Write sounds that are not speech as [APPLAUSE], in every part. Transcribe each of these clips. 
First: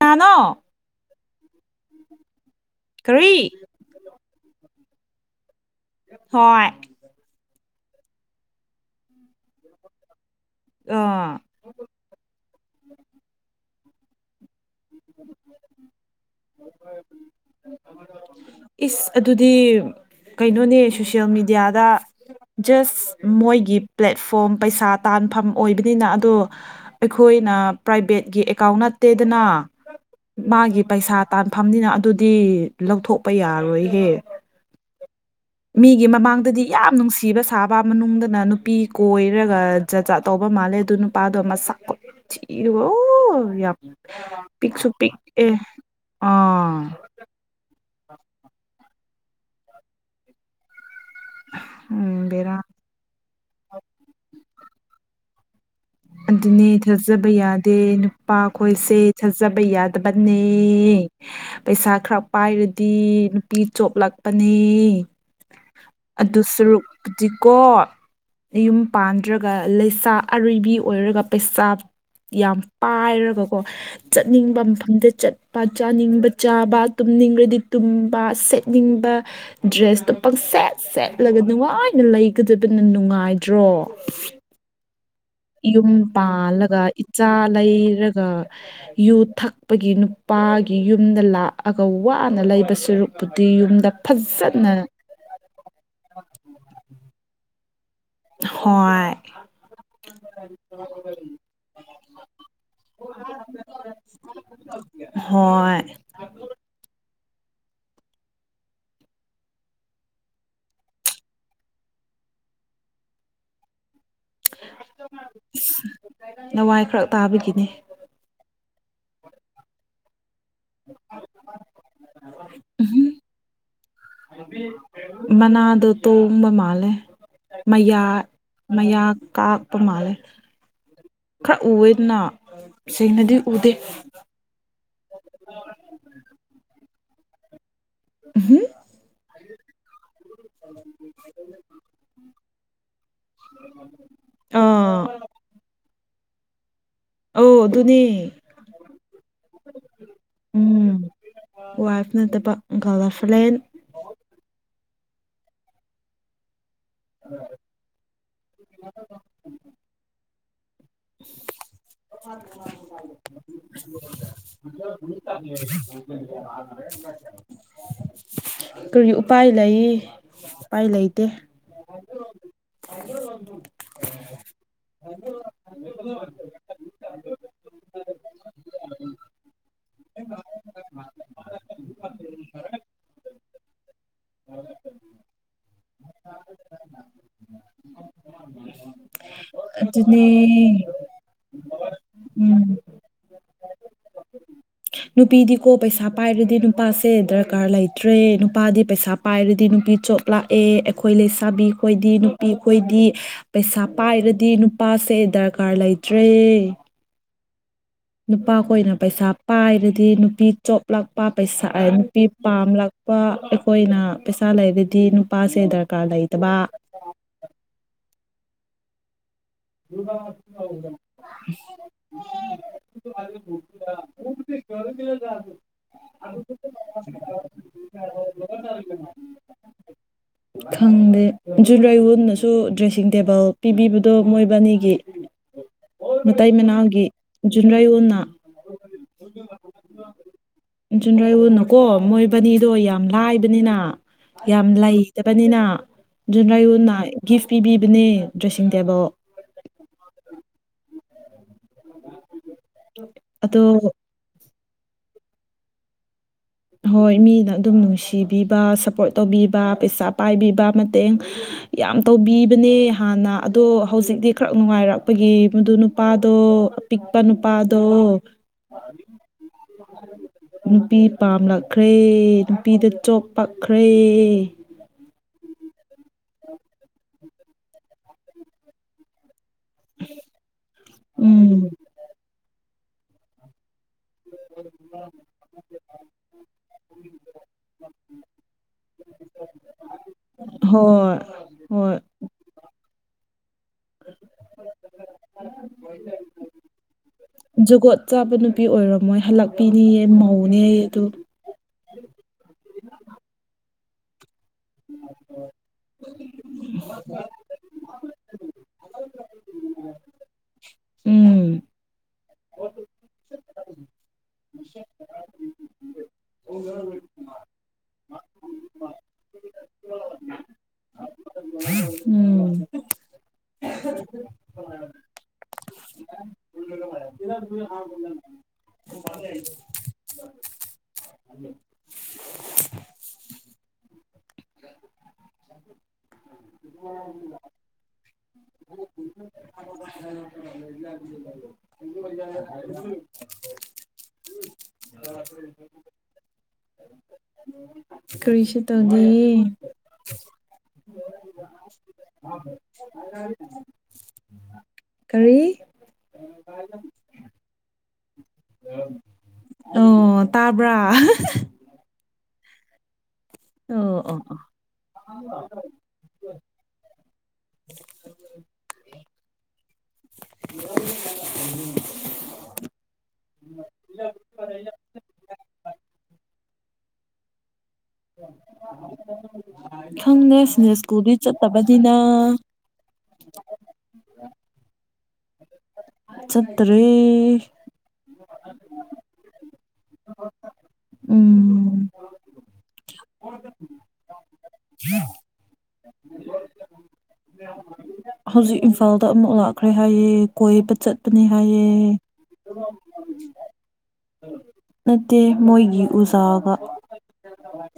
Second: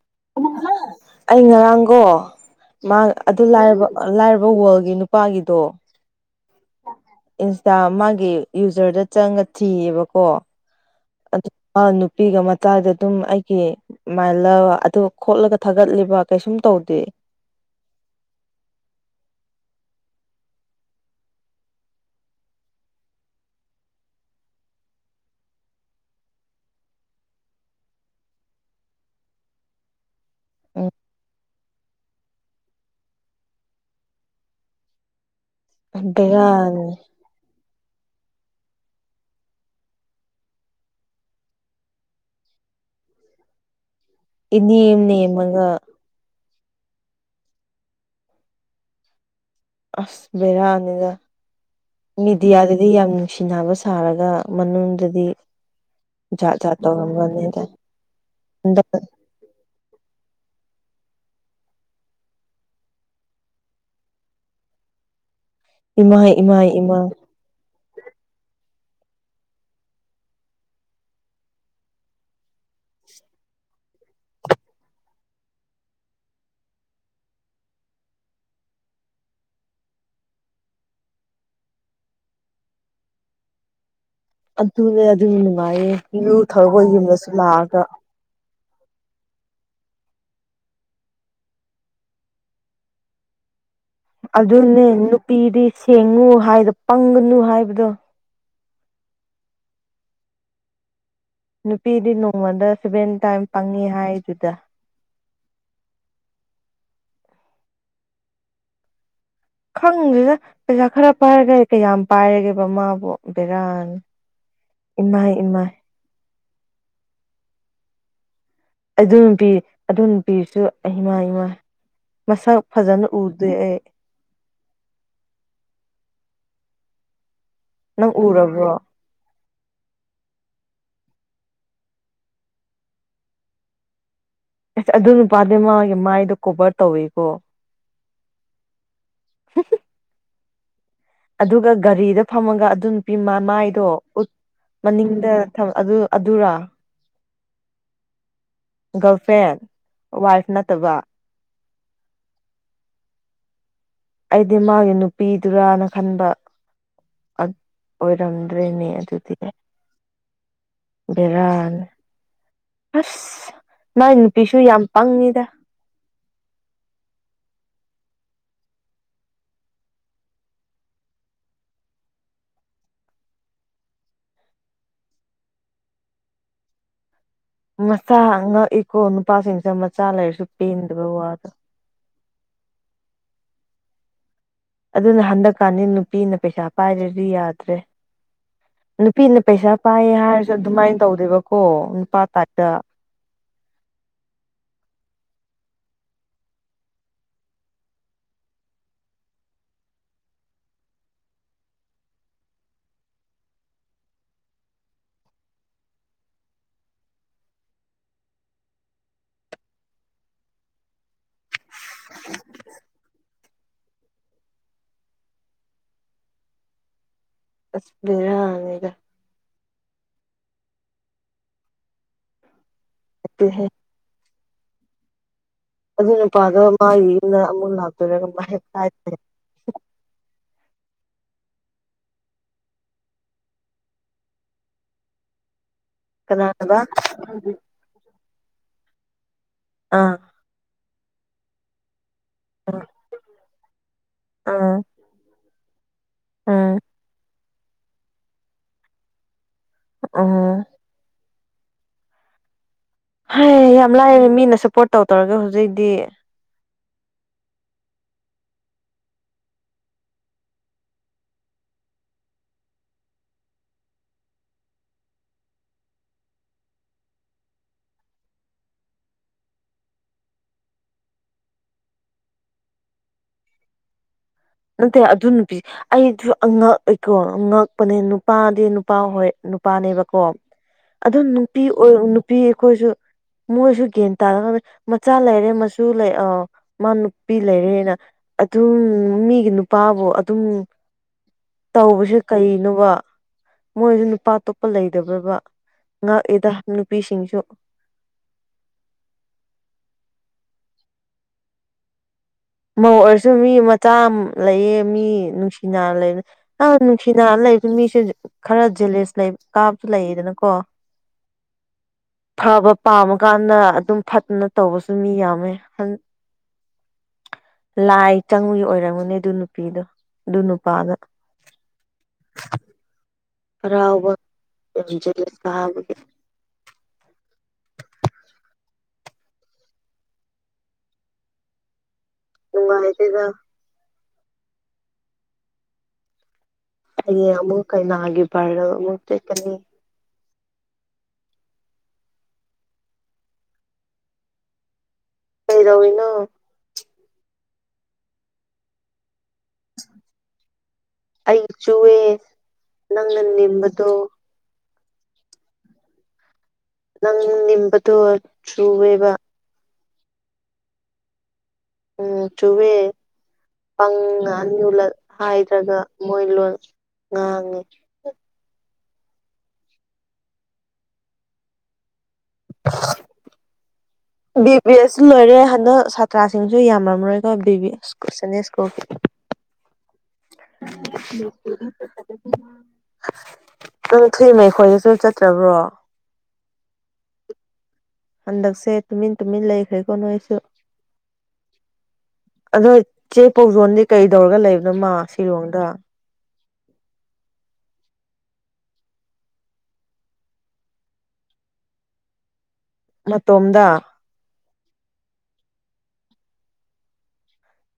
ꯀꯅꯥꯅꯣ ꯑꯩ ꯉꯔꯥꯡꯒꯣ ꯃꯥ ꯀꯔꯤ ꯑꯗꯨ ꯂꯥꯏꯔꯕ ꯑꯣ ꯂꯥꯏꯔꯕ ꯋꯥꯔꯜꯒꯤ ꯅꯨꯄꯥꯒꯤꯗꯣ ꯍꯣꯏ ꯏꯟꯁꯇꯥ ꯃꯥꯒꯤ ꯌꯨꯖꯔꯗ ꯆꯪꯒ ꯊꯤꯌꯦꯕꯀꯣ ꯑꯣ [UNINTELLIGIBLE] ꯅꯨꯄꯤꯒ ꯃꯆꯥꯒ ꯑꯗꯨꯝ ꯑꯩꯒꯤ ꯃꯥꯏ ꯂꯚ ꯑꯗꯨ ꯈꯣꯠꯂꯒ ꯊꯥꯒꯠꯂꯤꯕ ꯀꯩꯁꯨꯝ ꯇꯧꯗꯦ ꯏꯁ ꯑꯗꯨꯗꯤ ꯀꯩꯅꯣꯅꯦ ꯁꯣꯁꯌꯦꯜ ꯃꯦꯗꯤꯌꯥꯗ ꯖꯁ ꯃꯣꯏꯒꯤ ꯄ꯭ꯂꯦꯠꯐꯣꯝ ꯄꯩꯁꯥ ꯇꯥꯟꯐꯝ ꯑꯣꯏꯕꯅꯤꯅ ꯑꯗꯣ ꯑꯩꯈꯣꯏꯅ ꯄ꯭ꯔꯥꯏꯚꯦꯠꯀꯤ ꯑꯦꯀꯥꯎꯟ ꯅꯠꯇꯦꯗꯅ ꯃꯥꯒꯤ ꯎꯝ ꯄꯩꯁꯥ ꯇꯥꯟꯐꯝꯅꯤꯅ ꯑꯗꯨꯗꯤ ꯂꯧꯊꯣꯛꯄ ꯌꯥꯔꯣꯏꯍꯦ ꯃꯤꯒꯤ ꯃꯃꯥꯡꯗꯗꯤ ꯕꯦꯔꯥꯅꯤ ꯌꯥꯝ ꯅꯨꯡꯁꯤꯕ ꯁꯥ ꯁꯥꯕ ꯃꯅꯨꯡꯗꯅ ꯅꯨꯄꯤ ꯀꯣꯏꯔꯒ ꯖꯥꯠꯖꯥꯠ ꯇꯧꯕ ꯃꯥꯜꯂꯦ ꯑꯗꯨ ꯅꯨꯄꯥꯗꯣ ꯑꯁꯛ [UNINTELLIGIBLE] ꯌꯥꯝ ꯄꯤꯛꯁꯨ ꯏꯅꯦꯝ ꯄꯤꯛ ꯑꯦ ꯅꯦꯝꯃꯒ ꯑꯥ [INAUDIBLE] ꯑꯁ ꯕꯦꯔꯥꯅꯤꯗ ꯎꯝ ꯕꯦꯔꯥ ꯃꯤꯗꯤꯌꯥꯗ ꯗꯤ ꯌꯥꯝ ꯅꯨꯡꯁꯤꯅꯕ ꯁꯥꯔꯒ ꯃꯅꯨꯡꯗꯗꯤ ꯖꯥꯠ ꯑꯗꯨꯅꯦ ꯖꯥꯠ ꯊꯥꯖꯕ ꯇꯧꯔꯝꯕꯅꯤꯗ ꯌꯥꯗꯦ ꯅꯨꯄꯥ ꯍꯟꯗꯛ ꯈꯣꯏꯁꯦ ꯊꯥꯖꯕ ꯌꯥꯗꯕꯅꯦ ꯄꯩꯁꯥ ꯈꯔ ꯄꯥꯏꯔꯗꯤ ꯅꯨꯄꯤ ꯆꯣꯞꯂꯛꯄꯅꯦ ꯏꯃꯥꯏ ꯑꯗꯨ ꯏꯃꯥꯏ ꯁꯔꯨꯛ ꯏꯃꯥ [UNINTELLIGIBLE] ꯀꯣ ꯌꯨꯝ ꯄꯥꯟꯗ꯭ꯔꯒ ꯂꯩꯁꯥ ꯑꯔꯩꯕꯤ ꯑꯣꯏꯔꯒ ꯄꯩꯁꯥ ꯌꯥꯝ ꯄꯥꯏꯔꯒꯀꯣ ꯆꯠꯅꯤꯡꯕ ꯃꯐꯝꯗ ꯆꯠꯄ ꯆꯥꯅꯤꯡꯕ ꯆꯥꯕ ꯇꯨꯝꯅꯤꯡꯔꯗꯤ ꯇꯨꯝꯕ ꯅꯤꯡꯕ ꯗ꯭ꯔꯦꯁꯇꯣ ꯄꯪ ꯁꯦꯠ ꯁꯦꯠꯂꯒ ꯅꯨꯡꯉꯥꯏꯅ ꯂꯩꯒꯗꯕꯅ ꯅꯨꯡꯉꯥꯏꯗ꯭ꯔꯣ ꯑꯗꯨꯅꯦ ꯑꯗꯨꯅꯦ ꯌꯨꯝ ꯄꯥꯜꯂꯒ ꯏꯆꯥ ꯂꯥꯛꯑꯒ ꯂꯩꯔꯒ ꯌꯨ ꯊꯛꯄꯒꯤ ꯅꯨꯄꯥꯒꯤ ꯌꯨꯝꯗ ꯂꯥꯛꯑꯒ ꯋꯥꯅ ꯂꯩꯕ ꯁꯔꯨꯛꯄꯨꯗꯤ ꯌꯨꯝꯗ ꯐꯖꯅ ꯑꯗꯨꯅꯦ ꯅꯨꯄꯤꯗꯤ ꯁꯦꯡꯉꯨ ꯍꯥꯏꯗ ꯄꯪꯒꯅꯨ ꯍꯥꯏꯕꯗꯣ ꯍꯣꯏ [UNINTELLIGIBLE] ꯅꯨꯄꯤꯗꯤ ꯅꯣꯡꯃꯗ ꯁꯚꯦꯟ ꯇꯥꯏꯝ ꯄꯪꯉꯤ ꯍꯥꯏꯗꯨꯗ ꯍꯣꯏ ꯈꯪꯗꯦꯗ ꯄꯩꯁꯥ ꯈꯔ ꯄꯥꯏꯔꯒ ꯀꯌꯥꯝ ꯄꯥꯏꯔꯒꯦꯕ ꯃꯥꯕꯨ ꯕꯦꯔꯥꯅꯤ ꯏꯃꯥꯏ ꯏꯃꯥꯏ ꯂꯋꯥꯏ ꯈꯔ ꯇꯥꯕꯒꯤꯅꯤ ꯑꯗꯨ ꯅꯨꯄꯤ ꯑꯗꯨ ꯅꯨꯄꯤꯁꯨ ꯏꯃꯥ ꯏꯃꯥ ꯃꯁꯛ ꯐꯖꯅ ꯎꯝꯍꯨꯝ ꯎꯗꯦ ꯑꯩ [UNINTELLIGIBLE] ꯃꯅꯥꯗꯣ ꯇꯣꯡꯕ ꯃꯥꯜꯂꯦ ꯃꯌꯥ ꯅꯪ ꯎꯔꯕ꯭ꯔꯣ ꯃꯌꯥ ꯀꯥꯛ ꯄ ꯃꯥꯜꯂꯦ ꯈꯔ ꯎꯋꯦꯗꯅ ꯁꯦꯡꯅꯗꯤ ꯎꯗꯦ ꯑꯁ ꯑꯗꯨ ꯅꯨꯄꯥꯗꯤ ꯃꯥꯒꯤ ꯃꯥꯏꯗꯣ ꯀꯣꯚꯔ ꯇꯧꯋꯤꯀꯣ ꯎꯝꯍꯨꯝ ꯑꯗꯨꯒ ꯒꯥꯔꯤꯗ ꯐꯝꯃꯒ ꯑꯗꯨ ꯅꯨꯄꯤ ꯃ ꯃꯥꯏꯗꯣ ꯎꯠ ꯑꯥ ꯃꯅꯤꯡꯗ ꯊꯝ ꯑꯗꯨ ꯑꯗꯨꯔ ꯑꯧ ꯑꯗꯨꯅꯦ ꯒꯔꯜꯐ꯭ꯔꯦꯟ ꯋꯥꯏꯐ ꯎꯝ ꯅꯠꯇꯕ ꯋꯥꯏꯐ ꯅꯠꯇꯕ ꯒꯜꯂꯜ ꯐ꯭ꯂꯦꯟ ꯑꯩꯗꯤ ꯃꯥꯒꯤ ꯅꯨꯄꯤꯗꯨꯔꯥꯅ ꯈꯟꯕ ꯑꯛ ꯑꯣꯏꯔꯝꯗ꯭ꯔꯦꯅꯦ ꯑꯗꯨꯗꯤ ꯕꯦꯔꯥꯅꯤ [UNINTELLIGIBLE] [UNINTELLIGIBLE] ꯑꯁ ꯃꯥꯏ ꯅꯨꯄꯤꯁꯨ ꯌꯥꯝ ꯄꯪꯉꯤꯗ [UNINTELLIGIBLE] ꯀꯔꯤ ꯎꯄꯥꯏ ꯂꯩ ꯎꯄꯥꯏ ꯂꯩꯇꯦ [INAUDIBLE] [INAUDIBLE] [INAUDIBLE] ꯃꯆꯥ ꯉꯛꯏꯀꯣ ꯅꯨꯄꯥꯁꯤꯡꯁꯦ ꯃꯆꯥ ꯂꯩꯥꯏꯔꯁꯨ ꯄꯦꯟꯗꯕ ꯋꯥꯗ [UNINTELLIGIBLE] [UNINTELLIGIBLE] ꯑꯗꯨꯅ ꯍꯟꯗꯛꯀꯥꯟꯗꯤ ꯅꯨꯄꯤꯅ ꯄꯩꯁꯥ ꯄꯥꯏꯗ꯭ꯔꯗꯤ ꯌꯥꯗ꯭ꯔꯦ ꯅꯨꯄꯤꯅ ꯄꯩꯁꯥ ꯄꯥꯏꯌꯦ ꯍꯥꯏꯔꯁꯨ ꯑꯗꯨꯅꯦ ꯑꯗꯨꯃꯥꯏꯟ ꯇꯧꯗꯦꯕꯀꯣ ꯅꯨꯄꯥ ꯇꯥꯏꯞꯇ ꯎꯝ ꯅꯨꯄꯤꯗꯤꯀꯣ ꯄꯩꯁꯥ ꯄꯥꯏꯔꯗꯤ ꯅꯨꯄꯥꯁꯦ ꯗꯔꯀꯥꯔ ꯂꯩꯇ꯭ꯔꯦ ꯅꯨꯄꯥꯗꯤ ꯄꯩꯁꯥ ꯄꯥꯏꯔꯗꯤ ꯅꯨꯄꯤ ꯆꯣꯞꯂꯥꯛꯑꯦ ꯑꯩꯈꯣꯏ ꯂꯩꯁꯥꯕꯤ ꯈꯣꯏꯗꯤ ꯅꯨꯄꯤ ꯈꯣꯏꯗꯤ ꯄꯩꯁꯥ ꯄꯥꯏꯔꯗꯤ ꯅꯨꯄꯥꯁꯦ ꯗꯔꯀꯥꯔ ꯂꯩꯇ꯭ꯔꯦ ꯅꯨꯄꯥꯈꯣꯏꯅ ꯄꯩꯁꯥ ꯄꯥꯏꯕꯗꯤ ꯅꯨꯄꯤ ꯆꯣꯞꯂꯛꯄ ꯄꯩꯁꯥ ꯑ ꯅꯨꯄꯤ ꯄꯥꯝꯂꯛ ꯄꯥ ꯑꯩꯈꯣꯏꯅ ꯄꯩꯁꯥ ꯂꯩꯔꯗꯤ ꯅꯨꯄꯥꯁꯦ ꯗꯔꯀꯥꯔ ꯂꯩꯇꯕ ꯑꯁ ꯕꯦꯔꯥꯅꯤꯗ [UNINTELLIGIBLE] [UNINTELLIGIBLE] [UNINTELLIGIBLE] ꯅꯠꯇꯦꯍꯦ [UNINTELLIGIBLE] [UNINTELLIGIBLE] [UNINTELLIGIBLE] ꯑꯗꯨ ꯅꯨꯄꯥꯗꯣ ꯃꯥꯒꯤ ꯌꯨꯝꯗ ꯑꯃꯨꯛ ꯂꯥꯛꯇꯔꯒ ꯃꯍꯦꯞ ꯇꯥꯏꯗꯦ ꯈꯪꯗꯦ ꯖꯨꯟꯔꯩꯋꯨꯟꯅꯁꯨ ꯗ꯭ꯔꯦꯁꯤꯡ ꯇꯦꯕꯜ ꯄꯤꯕꯤꯕꯗꯣ ꯃꯣꯏꯕꯥꯅꯤꯒꯤ ꯀꯅꯥ ꯃꯇꯩ ꯍꯕ ꯃꯅꯥꯎꯒꯤ ꯖꯨꯟꯔꯩ ꯋꯨꯟꯅ ꯑꯥ ꯖꯨꯟꯔꯩꯋꯨꯟꯅꯀꯣ ꯃꯣꯏꯕꯅꯤꯗꯣ ꯌꯥꯝ ꯂꯥꯏꯕꯅꯤꯅ ꯌꯥꯝ ꯑꯥ ꯂꯩ ꯇꯕꯅꯤꯅ ꯎꯝ ꯖꯨꯟꯔꯩꯌꯨꯟꯅ ꯒꯤꯐ ꯄꯤꯕꯤꯕꯅꯦ ꯗ꯭ꯔꯦꯁꯤꯡ ꯇꯦꯕꯜ ꯑꯍ ꯍꯥꯏ ꯑꯗꯣ ꯌꯥꯝ ꯂꯥꯏꯔꯦ ꯃꯤꯅ ꯁꯞꯄꯣꯔꯠ ꯇꯧ ꯇꯧꯔꯒꯦ ꯍꯧꯖꯤꯛꯗꯤ ꯍꯣꯏ ꯃꯤꯅ ꯑꯗꯨꯝ ꯅꯨꯡꯁꯤꯕꯤꯕ ꯁꯞꯄꯣꯔꯠ ꯇꯧꯕꯤꯕ ꯄꯩꯁꯥ ꯄꯥꯏꯕꯤꯕ ꯃꯇꯦꯡ ꯌꯥꯝ ꯇꯧꯕꯤꯕꯅꯦ ꯍꯥꯟꯅ ꯑꯗꯣ ꯍꯧꯖꯤꯛꯗꯤ ꯈ꯭ꯔ ꯅꯨꯡꯉꯥꯏꯔꯛꯄꯒꯤ ꯃꯗꯨ ꯅꯨꯄꯥꯗꯣ ꯄꯤꯛꯄ ꯅꯨꯄꯥꯗꯣ ꯅꯨꯄꯤ ꯄꯥꯝꯂꯛꯈ꯭ꯔꯦ ꯅꯨꯄꯤꯗ ꯆꯣꯞ ꯄꯛꯈ꯭ꯔꯦ ꯅꯠꯇꯦ ꯑꯗꯨ ꯅꯨꯄꯤ ꯑꯩꯗꯨ ꯑꯉꯛ ꯑꯦꯀꯣ ꯑꯉꯛꯄꯅꯦ ꯅꯨꯄꯥꯗꯤ ꯅꯨꯄꯥ ꯍꯣꯏ ꯅꯨ ꯄꯥꯅꯦꯕꯀꯣ ꯑꯗꯨ ꯅꯨꯄꯤ ꯎꯝ ꯑꯣꯏ ꯎꯪ ꯅꯨꯄꯤ ꯑꯩꯈꯣꯏꯁꯨ ꯃꯣꯏꯁꯨ ꯀꯦꯟ [UNINTELLIGIBLE] ꯃꯆꯥ ꯂꯩꯔꯦ ꯃꯁꯨ ꯂꯩ ꯑꯧ ꯃꯥ ꯅꯨꯄꯤ ꯂꯩꯔꯦꯅ ꯑꯗꯨꯝ ꯃꯤ ꯏ ꯅꯨꯄꯥꯕꯨ ꯑꯗꯨꯝ ꯍꯣꯏ ꯍꯣꯏ ꯇꯧꯕꯁꯦ ꯀꯩꯅꯣꯕ ꯃꯣꯏꯖꯨ ꯅꯨꯄꯥ ꯑꯇꯣꯞꯄ ꯂꯩꯗꯕ꯭ꯔꯕ ꯉꯛꯏꯗꯥ ꯅꯨꯄꯤꯁꯤꯡꯁꯨ ꯖꯒꯣꯠ ꯆꯥꯕ ꯅꯨꯄꯤ ꯑꯣꯏꯔꯝꯃꯣꯏ ꯍꯜꯂꯛꯄꯤꯅꯤꯌꯦ ꯃꯧꯅꯦꯌꯦ ꯗꯨ ꯃꯧ ꯑꯣꯏꯔꯁꯨ ꯃꯤ ꯃꯆꯥ ꯂꯩꯌꯦ ꯃꯤ ꯅꯨꯡꯁꯤꯅꯥ ꯂꯩꯕ ꯑꯥ ꯅꯨꯡꯁꯤꯅꯥ ꯂꯩꯕ ꯃꯤꯁꯦ ꯈꯔ ꯖꯦꯂꯦꯁ ꯂꯩ ꯀꯥꯕꯁꯨ ꯂꯩꯌꯦꯗꯅ ꯀꯣ ꯎꯝ ꯐꯕ ꯄꯥꯝꯃꯀꯥꯟꯗ ꯑꯗꯨꯝ ꯐꯠꯇꯅ ꯇꯧꯕꯁꯨ ꯃꯤ ꯌꯥꯝꯃꯦ ꯍꯔ ꯀꯃ ꯂꯥꯏ ꯆꯪꯕꯨꯒꯤ ꯑꯣꯏꯔꯝꯒꯨꯅꯦ ꯑꯗꯨ ꯅꯨꯄꯤꯗꯣ ꯑꯗꯨ ꯅꯨꯄꯥꯗ ꯎꯝ ꯍꯔꯥꯎꯕ ꯌꯥꯝꯁꯤꯠꯂ ꯁꯥꯕꯒꯤ ꯍꯥꯣꯂ [UNINTELLIGIBLE] ꯍꯥꯏꯗꯤꯗ ꯑꯩ ꯑꯃꯨꯛ ꯀꯥꯏꯩꯅ ꯍꯥꯏꯒꯤꯦꯕꯥꯔ ꯑꯃꯨꯛꯛꯇ ꯀꯅꯤ [UNINTELLIGIBLE] ꯀꯩꯗꯧꯔꯤꯅꯣ [INAUDIBLE] ꯀꯔꯤꯁꯨ ꯇꯧꯗꯤꯌꯦ ꯑꯩ ꯆꯨꯑꯦ ꯅꯪꯅ ꯅꯦꯝꯕꯗꯣ ꯀꯔꯤ ꯅꯪ [UNINTELLIGIBLE] ꯆꯨꯑꯦꯕ ꯑꯣ ꯇꯥꯕ꯭ꯔꯥ ꯎꯝ ꯆꯨꯋꯦ [UNINTELLIGIBLE] ꯍꯥꯏꯗ꯭ꯔꯒ ꯃꯣꯏ ꯂꯣꯟ ꯉꯥꯡꯉꯤ [UNINTELLIGIBLE] ꯕꯤ ꯕꯤ ꯑꯦꯁ ꯂꯣꯏꯔꯦ ꯍꯟꯗꯛ ꯁꯥꯇ꯭ꯔꯥꯁꯤꯡꯁꯨ ꯌꯥꯝꯔꯝꯔꯣꯏꯀꯣ ꯕꯤ ꯕꯤ ꯑꯦꯁ ꯁꯟꯗꯦ ꯁ꯭ꯀꯨꯜꯒꯤ ꯈꯪꯗꯦ [UNINTELLIGIBLE] ꯁ꯭ꯀꯨꯜꯗꯤ ꯆꯠꯇꯕꯅꯤꯅ ꯅꯪ ꯊꯨꯏ ꯃꯩꯈꯣꯏꯗꯁꯨ ꯆꯠꯇ꯭ꯔꯕ꯭ꯔꯣ ꯆꯠꯇ꯭ꯔꯦ ꯍꯟꯗꯛꯁꯦ ꯇꯨꯃꯤꯟ ꯇꯨꯃꯤꯟ ꯂꯩꯈ꯭ꯔꯦꯀꯣ ꯅꯣꯏꯁꯨ ꯎꯝ ꯑꯗꯣ ꯆꯦ ꯄꯧꯖꯣꯟꯗꯤ ꯀꯩ ꯇꯧꯔꯒ ꯂꯩꯕꯅꯣ ꯃꯥ ꯁꯤꯂꯣꯡꯗ [INAUDIBLE] ꯍꯧꯖꯤꯛ ꯏꯝꯐꯥꯜꯗ ꯑꯃꯨꯛ ꯂꯥꯛꯈ꯭ꯔꯦ ꯍꯥꯏꯌꯦ ꯀꯣꯏꯕ ꯆꯠꯄꯅꯦ ꯍꯥꯏꯌꯦ ꯃꯇꯣꯝꯗ ꯅꯠꯇꯦ ꯃꯣꯏꯒꯤ ꯎꯖꯥꯒ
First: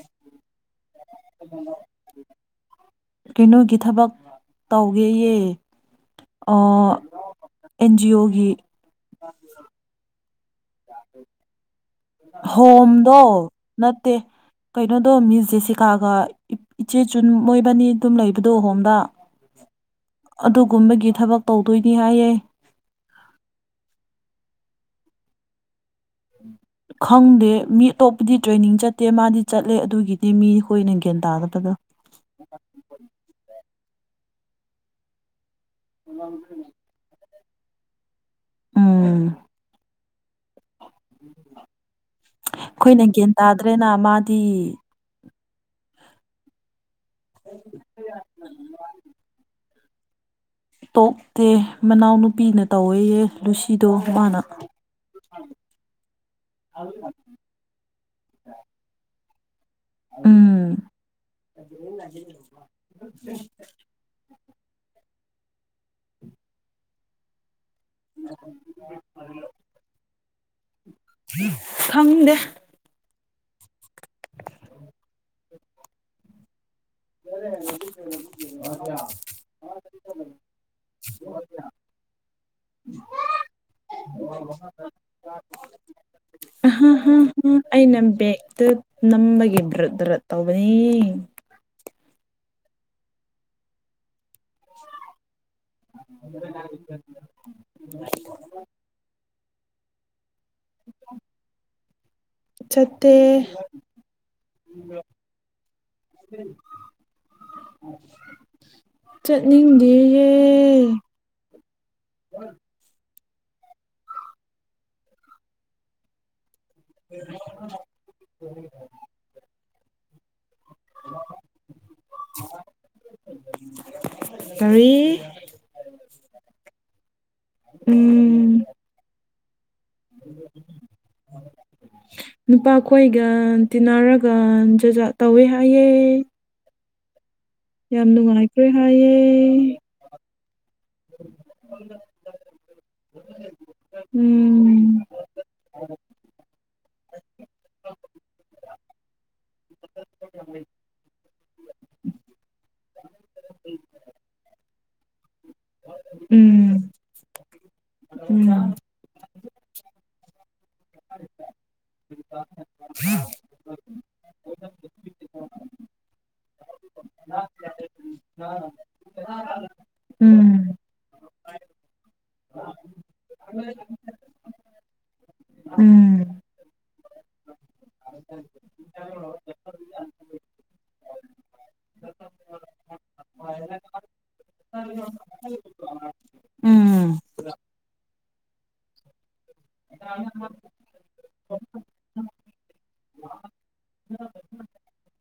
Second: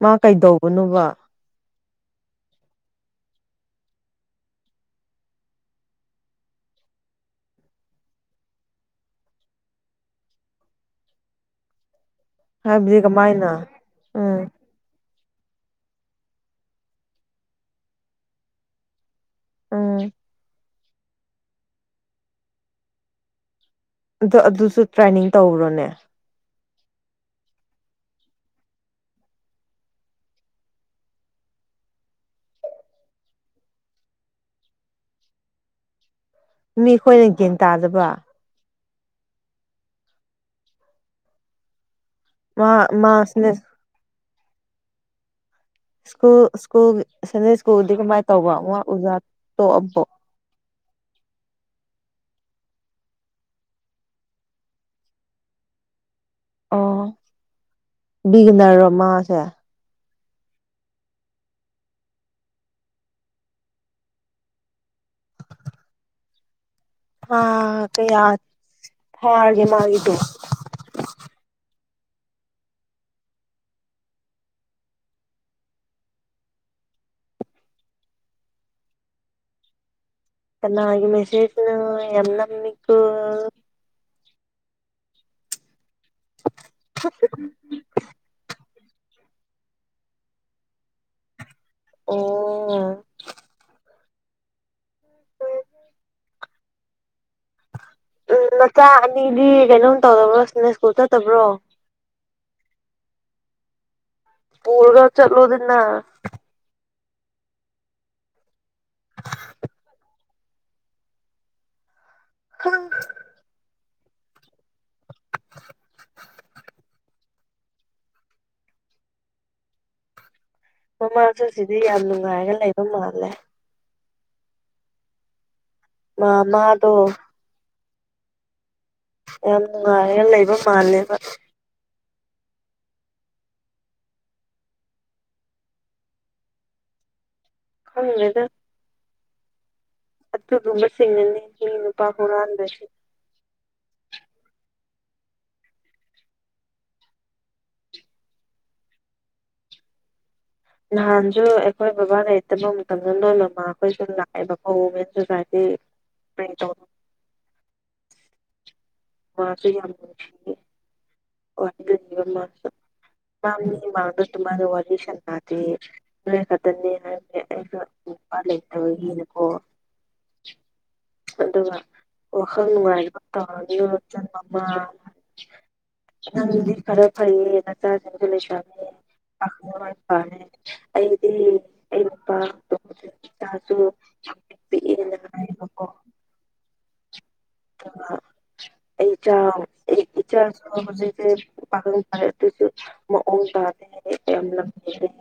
ꯃꯥ ꯀꯩꯗꯧꯕꯅꯣꯕ [UNINTELLIGIBLE] ꯀꯩꯅꯣꯒꯤ ꯊꯕꯛ ꯇꯧꯋꯦꯌꯦ ꯑꯩ ꯑꯦꯟ ꯖꯤ ꯑꯣꯒꯤ [UNINTELLIGIBLE] ꯍꯥꯏꯕꯗꯤ ꯍꯣꯝꯗꯣ ꯀꯃꯥꯏꯅ ꯅꯠꯇꯦ ꯎꯝ ꯀꯩꯅꯣꯗꯣ ꯃꯤꯁ ꯖꯦꯁꯤꯀꯥꯒ ꯏꯆꯦ ꯆꯨꯟ ꯃꯣꯏꯕꯅꯤ ꯑꯗꯨꯝ ꯂꯩꯕꯗꯣ ꯍꯣꯝꯗ ꯎꯝ ꯑꯗꯨꯒꯨꯝꯕꯒꯤ ꯊꯕꯛ ꯇꯧꯗꯣꯏꯅꯤ ꯍꯥꯏꯌꯦ ꯑꯗꯨ ꯑꯗꯨꯁꯨ ꯇ꯭ꯔꯦꯟꯅꯤꯡ ꯇꯧꯕ꯭ꯔꯅꯦ ꯈꯪꯗꯦ ꯃꯤ ꯑꯇꯣꯞꯄꯗꯤ ꯇ꯭ꯔꯦꯅꯤꯡ ꯆꯠꯇꯦ ꯃꯥꯗꯤ ꯆꯠꯂꯦ ꯑꯗꯨꯒꯤꯗꯤ ꯃꯤ ꯑꯩꯈꯣꯏꯅ ꯒ꯭ꯌꯥꯟ ꯇꯥꯒꯗꯕꯗꯣ [UNINTELLIGIBLE] ꯃꯤ ꯈꯣꯏꯅ ꯒ꯭ꯌꯥꯟ ꯇꯥꯗꯕ ꯎꯝ ꯃꯥ ꯑꯩꯈꯣꯏꯅ ꯃꯥ ꯒ꯭ꯌꯥꯟ ꯁꯤꯅ ꯇꯥꯗ꯭ꯔꯦꯅ ꯃꯥꯗꯤ ꯁ꯭ꯀꯨꯜ ꯁ꯭ꯀꯨꯜ ꯁꯟꯗꯦ ꯁ꯭ꯀꯨꯜꯗꯤ ꯀꯃꯥꯏ ꯇꯧꯕ ꯋꯥ ꯑꯣꯖꯥ ꯇꯣꯛꯑꯕꯣ ꯇꯣꯛꯇꯦ ꯃꯅꯥꯎꯅꯨꯄꯤꯅ ꯇꯧꯋꯦꯌꯦ ꯂꯨꯁꯤꯗꯣ ꯃꯥꯅ [INAUDIBLE] [INAUDIBLE] ꯕꯤꯒꯅꯔꯔ ꯃꯥꯁꯦ ꯎꯝ [UNINTELLIGIBLE] ꯊꯥ ꯀꯌꯥ ꯐꯥꯔꯒꯦ ꯃꯥꯒꯤꯗꯣ ꯈꯪꯗꯦ [UNINTELLIGIBLE] ꯀꯅꯥꯒꯤ ꯃꯦꯁꯦꯖꯅꯣ ꯌꯥꯝ ꯅꯝꯃꯤꯀꯣ [UNINTELLIGIBLE] ꯑ ꯍ ꯍ ꯍ ꯑꯩꯅ ꯕꯦꯛꯇ ꯅꯝꯕꯒꯤ ꯗ꯭ꯔ ꯗ꯭ꯔ ꯇꯧꯕꯅꯦ ꯑꯣ [UNINTELLIGIBLE] ꯎꯝ ꯅꯆꯥ ꯑꯅꯤꯗꯤ ꯀꯩꯅꯣꯝ ꯇꯧꯗꯕ꯭ꯔꯣ ꯁꯤꯅ ꯁ꯭ꯀꯨꯜ ꯆꯠꯇꯕ꯭ꯔꯣ ꯆꯠꯇꯦ ꯄꯨꯔꯒ ꯆꯠꯂꯣꯗꯅ ꯆꯠꯅꯤꯡꯗꯦꯌꯦ ꯍꯥ [INAUDIBLE] [UNINTELLIGIBLE] ꯃꯃꯥꯖꯨ ꯁꯤꯗꯤ ꯌꯥꯝ ꯅꯨꯡꯉꯥꯏꯔꯒ ꯂꯩꯕ ꯃꯥꯜꯂꯦ ꯇꯔꯤ ꯃꯥ ꯃꯥꯗꯣ ꯎꯝ ꯌꯥꯝ ꯅꯨꯡꯉꯥꯏꯔꯒ ꯂꯩꯕ ꯃꯥꯜꯂꯦꯕ ꯅꯨꯄꯥꯈꯣꯏꯒ ꯇꯤꯟꯅꯔꯒ ꯖꯖꯥꯠ ꯇꯧꯋꯦ ꯍꯥꯏꯌꯦ ꯌꯥꯝ ꯈꯪꯗꯦꯗ ꯅꯨꯡꯉꯥꯏꯈ꯭ꯔꯦ ꯍꯥꯏꯌꯦ ꯑꯗꯨꯒꯨꯝꯕꯁꯤꯡꯅꯅꯤ ꯃꯤꯒꯤ ꯅꯨꯄꯥ ꯍꯨꯔꯥꯟꯕꯁꯦ ꯎꯝ [UNINTELLIGIBLE] ꯅꯍꯥꯟꯖꯨ ꯑꯩꯈꯣꯏ ꯕꯕꯥ ꯂꯩꯇꯕ ꯃꯇꯝꯗ ꯅꯣꯏ ꯅꯃꯥꯈꯣꯏꯁꯨ ꯂꯥꯛꯑꯦꯕꯀꯣ ꯃꯦꯟꯁꯨꯨꯀꯥꯏ ꯗꯤ ꯄ꯭ꯔꯦꯡ ꯇꯧ ꯎꯝ ꯎꯝ [UNINTELLIGIBLE] ꯋꯥꯗꯅꯤꯕ ꯃꯥꯁꯨ ꯃꯥ ꯃꯤ ꯃꯥꯡꯗ ꯑꯗꯨꯃꯥꯏꯅ ꯋꯥꯔꯤ ꯁꯥꯟꯅꯗꯦ ꯅꯣꯏ ꯈꯛꯇꯅꯦꯅ ꯍꯥꯏꯕꯅꯦ ꯑꯩꯁꯨ ꯎꯝ ꯅꯨꯄꯥ ꯂꯩꯇꯕꯒꯤ ꯑꯗꯨꯝ ꯎꯝ ꯑꯗꯨꯒ ꯋꯥꯈꯜ ꯅꯨꯡꯉꯥꯏꯅꯕ ꯇꯧꯔꯒ ꯅꯆꯟ ꯅꯨꯄꯥ ꯑꯃ ꯎꯝ ꯅꯪꯗꯤ ꯈꯔ ꯐꯩꯌꯦ ꯅꯆꯥꯁꯤꯡꯁꯨ ꯂꯩꯁꯥꯕꯤꯅꯤ ꯄꯥꯂꯦ ꯑꯩꯗꯤ ꯑꯩ ꯅꯨꯄꯥ ꯏꯆꯥꯁꯨ ꯌꯥꯝ ꯄꯤꯛꯑꯦꯅ ꯍꯥꯏꯕꯀꯣ ꯎꯝ ꯑꯗꯨꯒ ꯑꯩ ꯏꯆꯥꯎ ꯑꯩ ꯏꯆꯥꯁꯨ ꯍꯧꯖꯤꯛꯇꯤ ꯄꯥꯈꯪ ꯐꯥꯔꯦ ꯑꯗꯨꯁꯨ ꯃꯑꯣꯡ ꯇꯥꯗꯦ ꯍꯥꯏꯔꯦ ꯌꯥꯝ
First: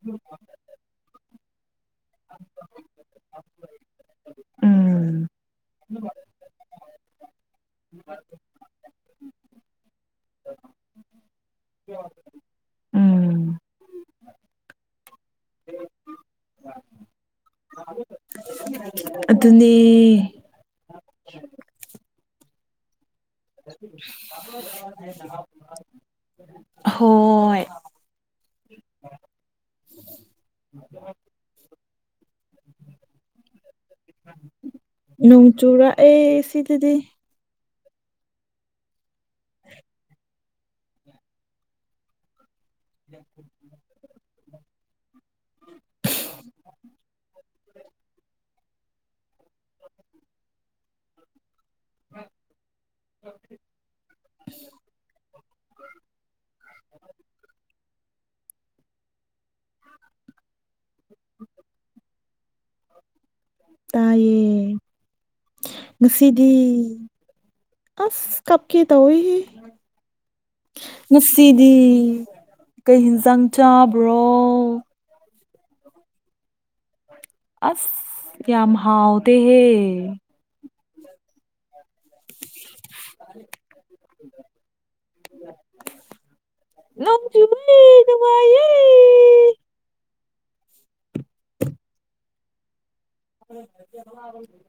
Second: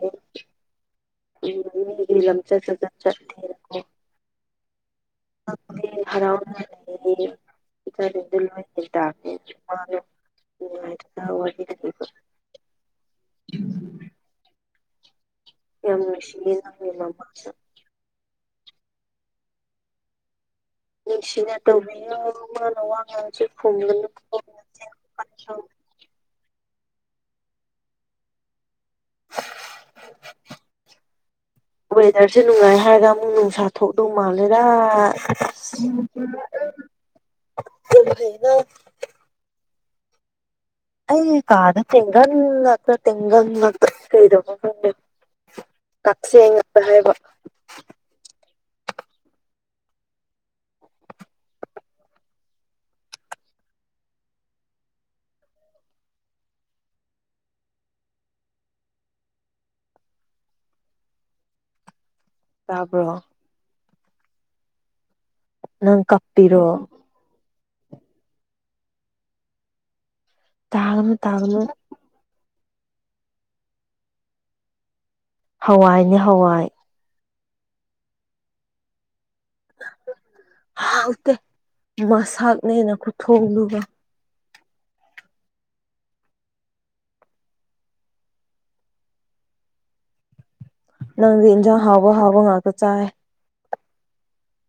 ꯎꯝ ꯎꯝ ꯃꯤꯒꯤ ꯂꯝꯆꯠ ꯁꯥꯖꯠ ꯆꯠꯇꯦꯕꯀꯣ ꯎꯝ ꯑꯗꯨꯅꯦ ꯍꯔꯥꯎꯅ ꯂꯩꯌꯦ [UNINTELLIGIBLE] ꯅꯨꯡꯉꯥꯏꯗꯨꯅ ꯋꯥꯔꯤꯒ ꯂꯤꯕ ꯎꯝ ꯌꯥꯝ ꯅꯨꯡꯁꯤꯌꯦ ꯅꯪꯒꯤ ꯃꯃꯥꯁꯨ ꯑꯗꯨꯅꯦ ꯅꯨꯡꯁꯤꯅ ꯇꯧꯕꯤꯌꯣ ꯃꯥꯅ ꯋꯥ ꯉꯥꯡꯉꯁꯨ [UNINTELLIGIBLE] ꯑꯍꯣꯏ [INAUDIBLE] ꯑ ꯋꯦꯗ꯭ꯔꯁꯦ ꯅꯨꯡꯉꯥꯏ ꯍꯥꯏꯔꯒ ꯑꯃꯨꯛ ꯅꯨꯡꯁꯥ ꯊꯣꯛꯇꯧ ꯃꯥꯜꯂꯦꯗꯥ ꯅꯣꯡ ꯆꯨꯔꯥꯛꯑꯦ ꯁꯤꯗꯗꯤ ꯌꯥꯝ ꯐꯩꯅ ꯑꯩꯒꯤ ꯀꯥꯗ ꯇꯦꯡꯒꯟ ꯉꯥꯛꯇ ꯇꯦꯡꯒꯜ ꯉꯥꯛꯇ ꯀꯩꯗꯧꯕꯅꯣ ꯈꯪꯗꯦ ꯀꯥꯛꯆꯦꯡ ꯉꯥꯛꯇ ꯍꯥꯏꯕ [INAUDIBLE] [INAUDIBLE] ꯇꯥꯕ꯭ꯔꯣ ꯇꯥꯏꯌꯦ ꯅꯪ ꯉꯁꯤꯗꯤ ꯀꯞꯄꯤꯔꯣ ꯑꯁ ꯀꯞꯀꯦ ꯇꯧꯋꯦꯍꯦ ꯇꯥꯒꯅꯨ ꯇꯥꯒꯅꯨ ꯉꯁꯤꯗꯤ ꯀꯩ ꯌꯦꯟꯁꯥꯡ ꯆꯥꯕ꯭ꯔꯣ ꯍꯋꯥꯏꯅꯦ ꯍꯋꯥꯏ ꯑꯁ ꯌꯥꯝ ꯍꯥꯎ ꯍꯥꯎꯇꯦ ꯃꯁꯛꯅꯦꯅ ꯈꯨꯊꯣꯡꯂꯨꯕ [UNINTELLIGIBLE] ꯅꯝꯖꯨꯃ ꯅꯨꯅꯨꯡꯃꯦ ꯅꯪꯗꯤ ꯏꯟꯖꯥꯡ ꯍꯥꯎꯕ ꯍꯥꯎꯕ ꯉꯥꯛꯇ ꯆꯥꯏ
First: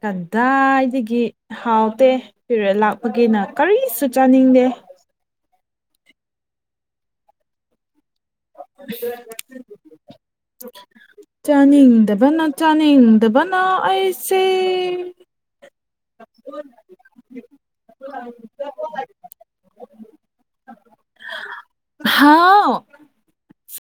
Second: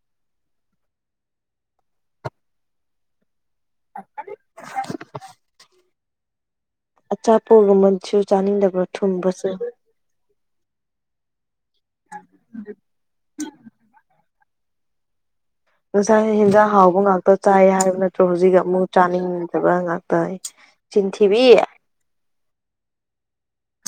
ꯀꯗꯥꯏꯗꯒꯤ ꯍꯥꯎꯇꯦ ꯐꯤꯔꯦ ꯂꯥꯛꯄꯒꯦꯅ ꯀꯔꯤꯁꯨ ꯆꯥꯅꯤꯡꯗꯦ ꯑꯆꯥꯄꯣꯒꯨꯝꯟꯁꯨ [UNINTELLIGIBLE] ꯆꯥꯅꯤꯡꯗꯕꯅ ꯆꯥꯅꯤꯡꯗꯕꯅ ꯑꯩꯁꯦ ꯉꯁꯥꯏ ꯍꯦꯟꯖꯥꯡ ꯍꯥꯎꯕ ꯉꯥꯛꯇ ꯆꯥꯏ ꯍꯥꯏꯕ ꯅꯠꯇ꯭ꯔꯣ ꯍꯧꯖꯤꯛꯒ ꯑꯃꯨꯛ ꯆꯥꯅꯤꯡꯗꯕ ꯉꯥꯛꯇ ꯆꯤꯟꯊꯤꯕꯤ ꯍꯥꯎ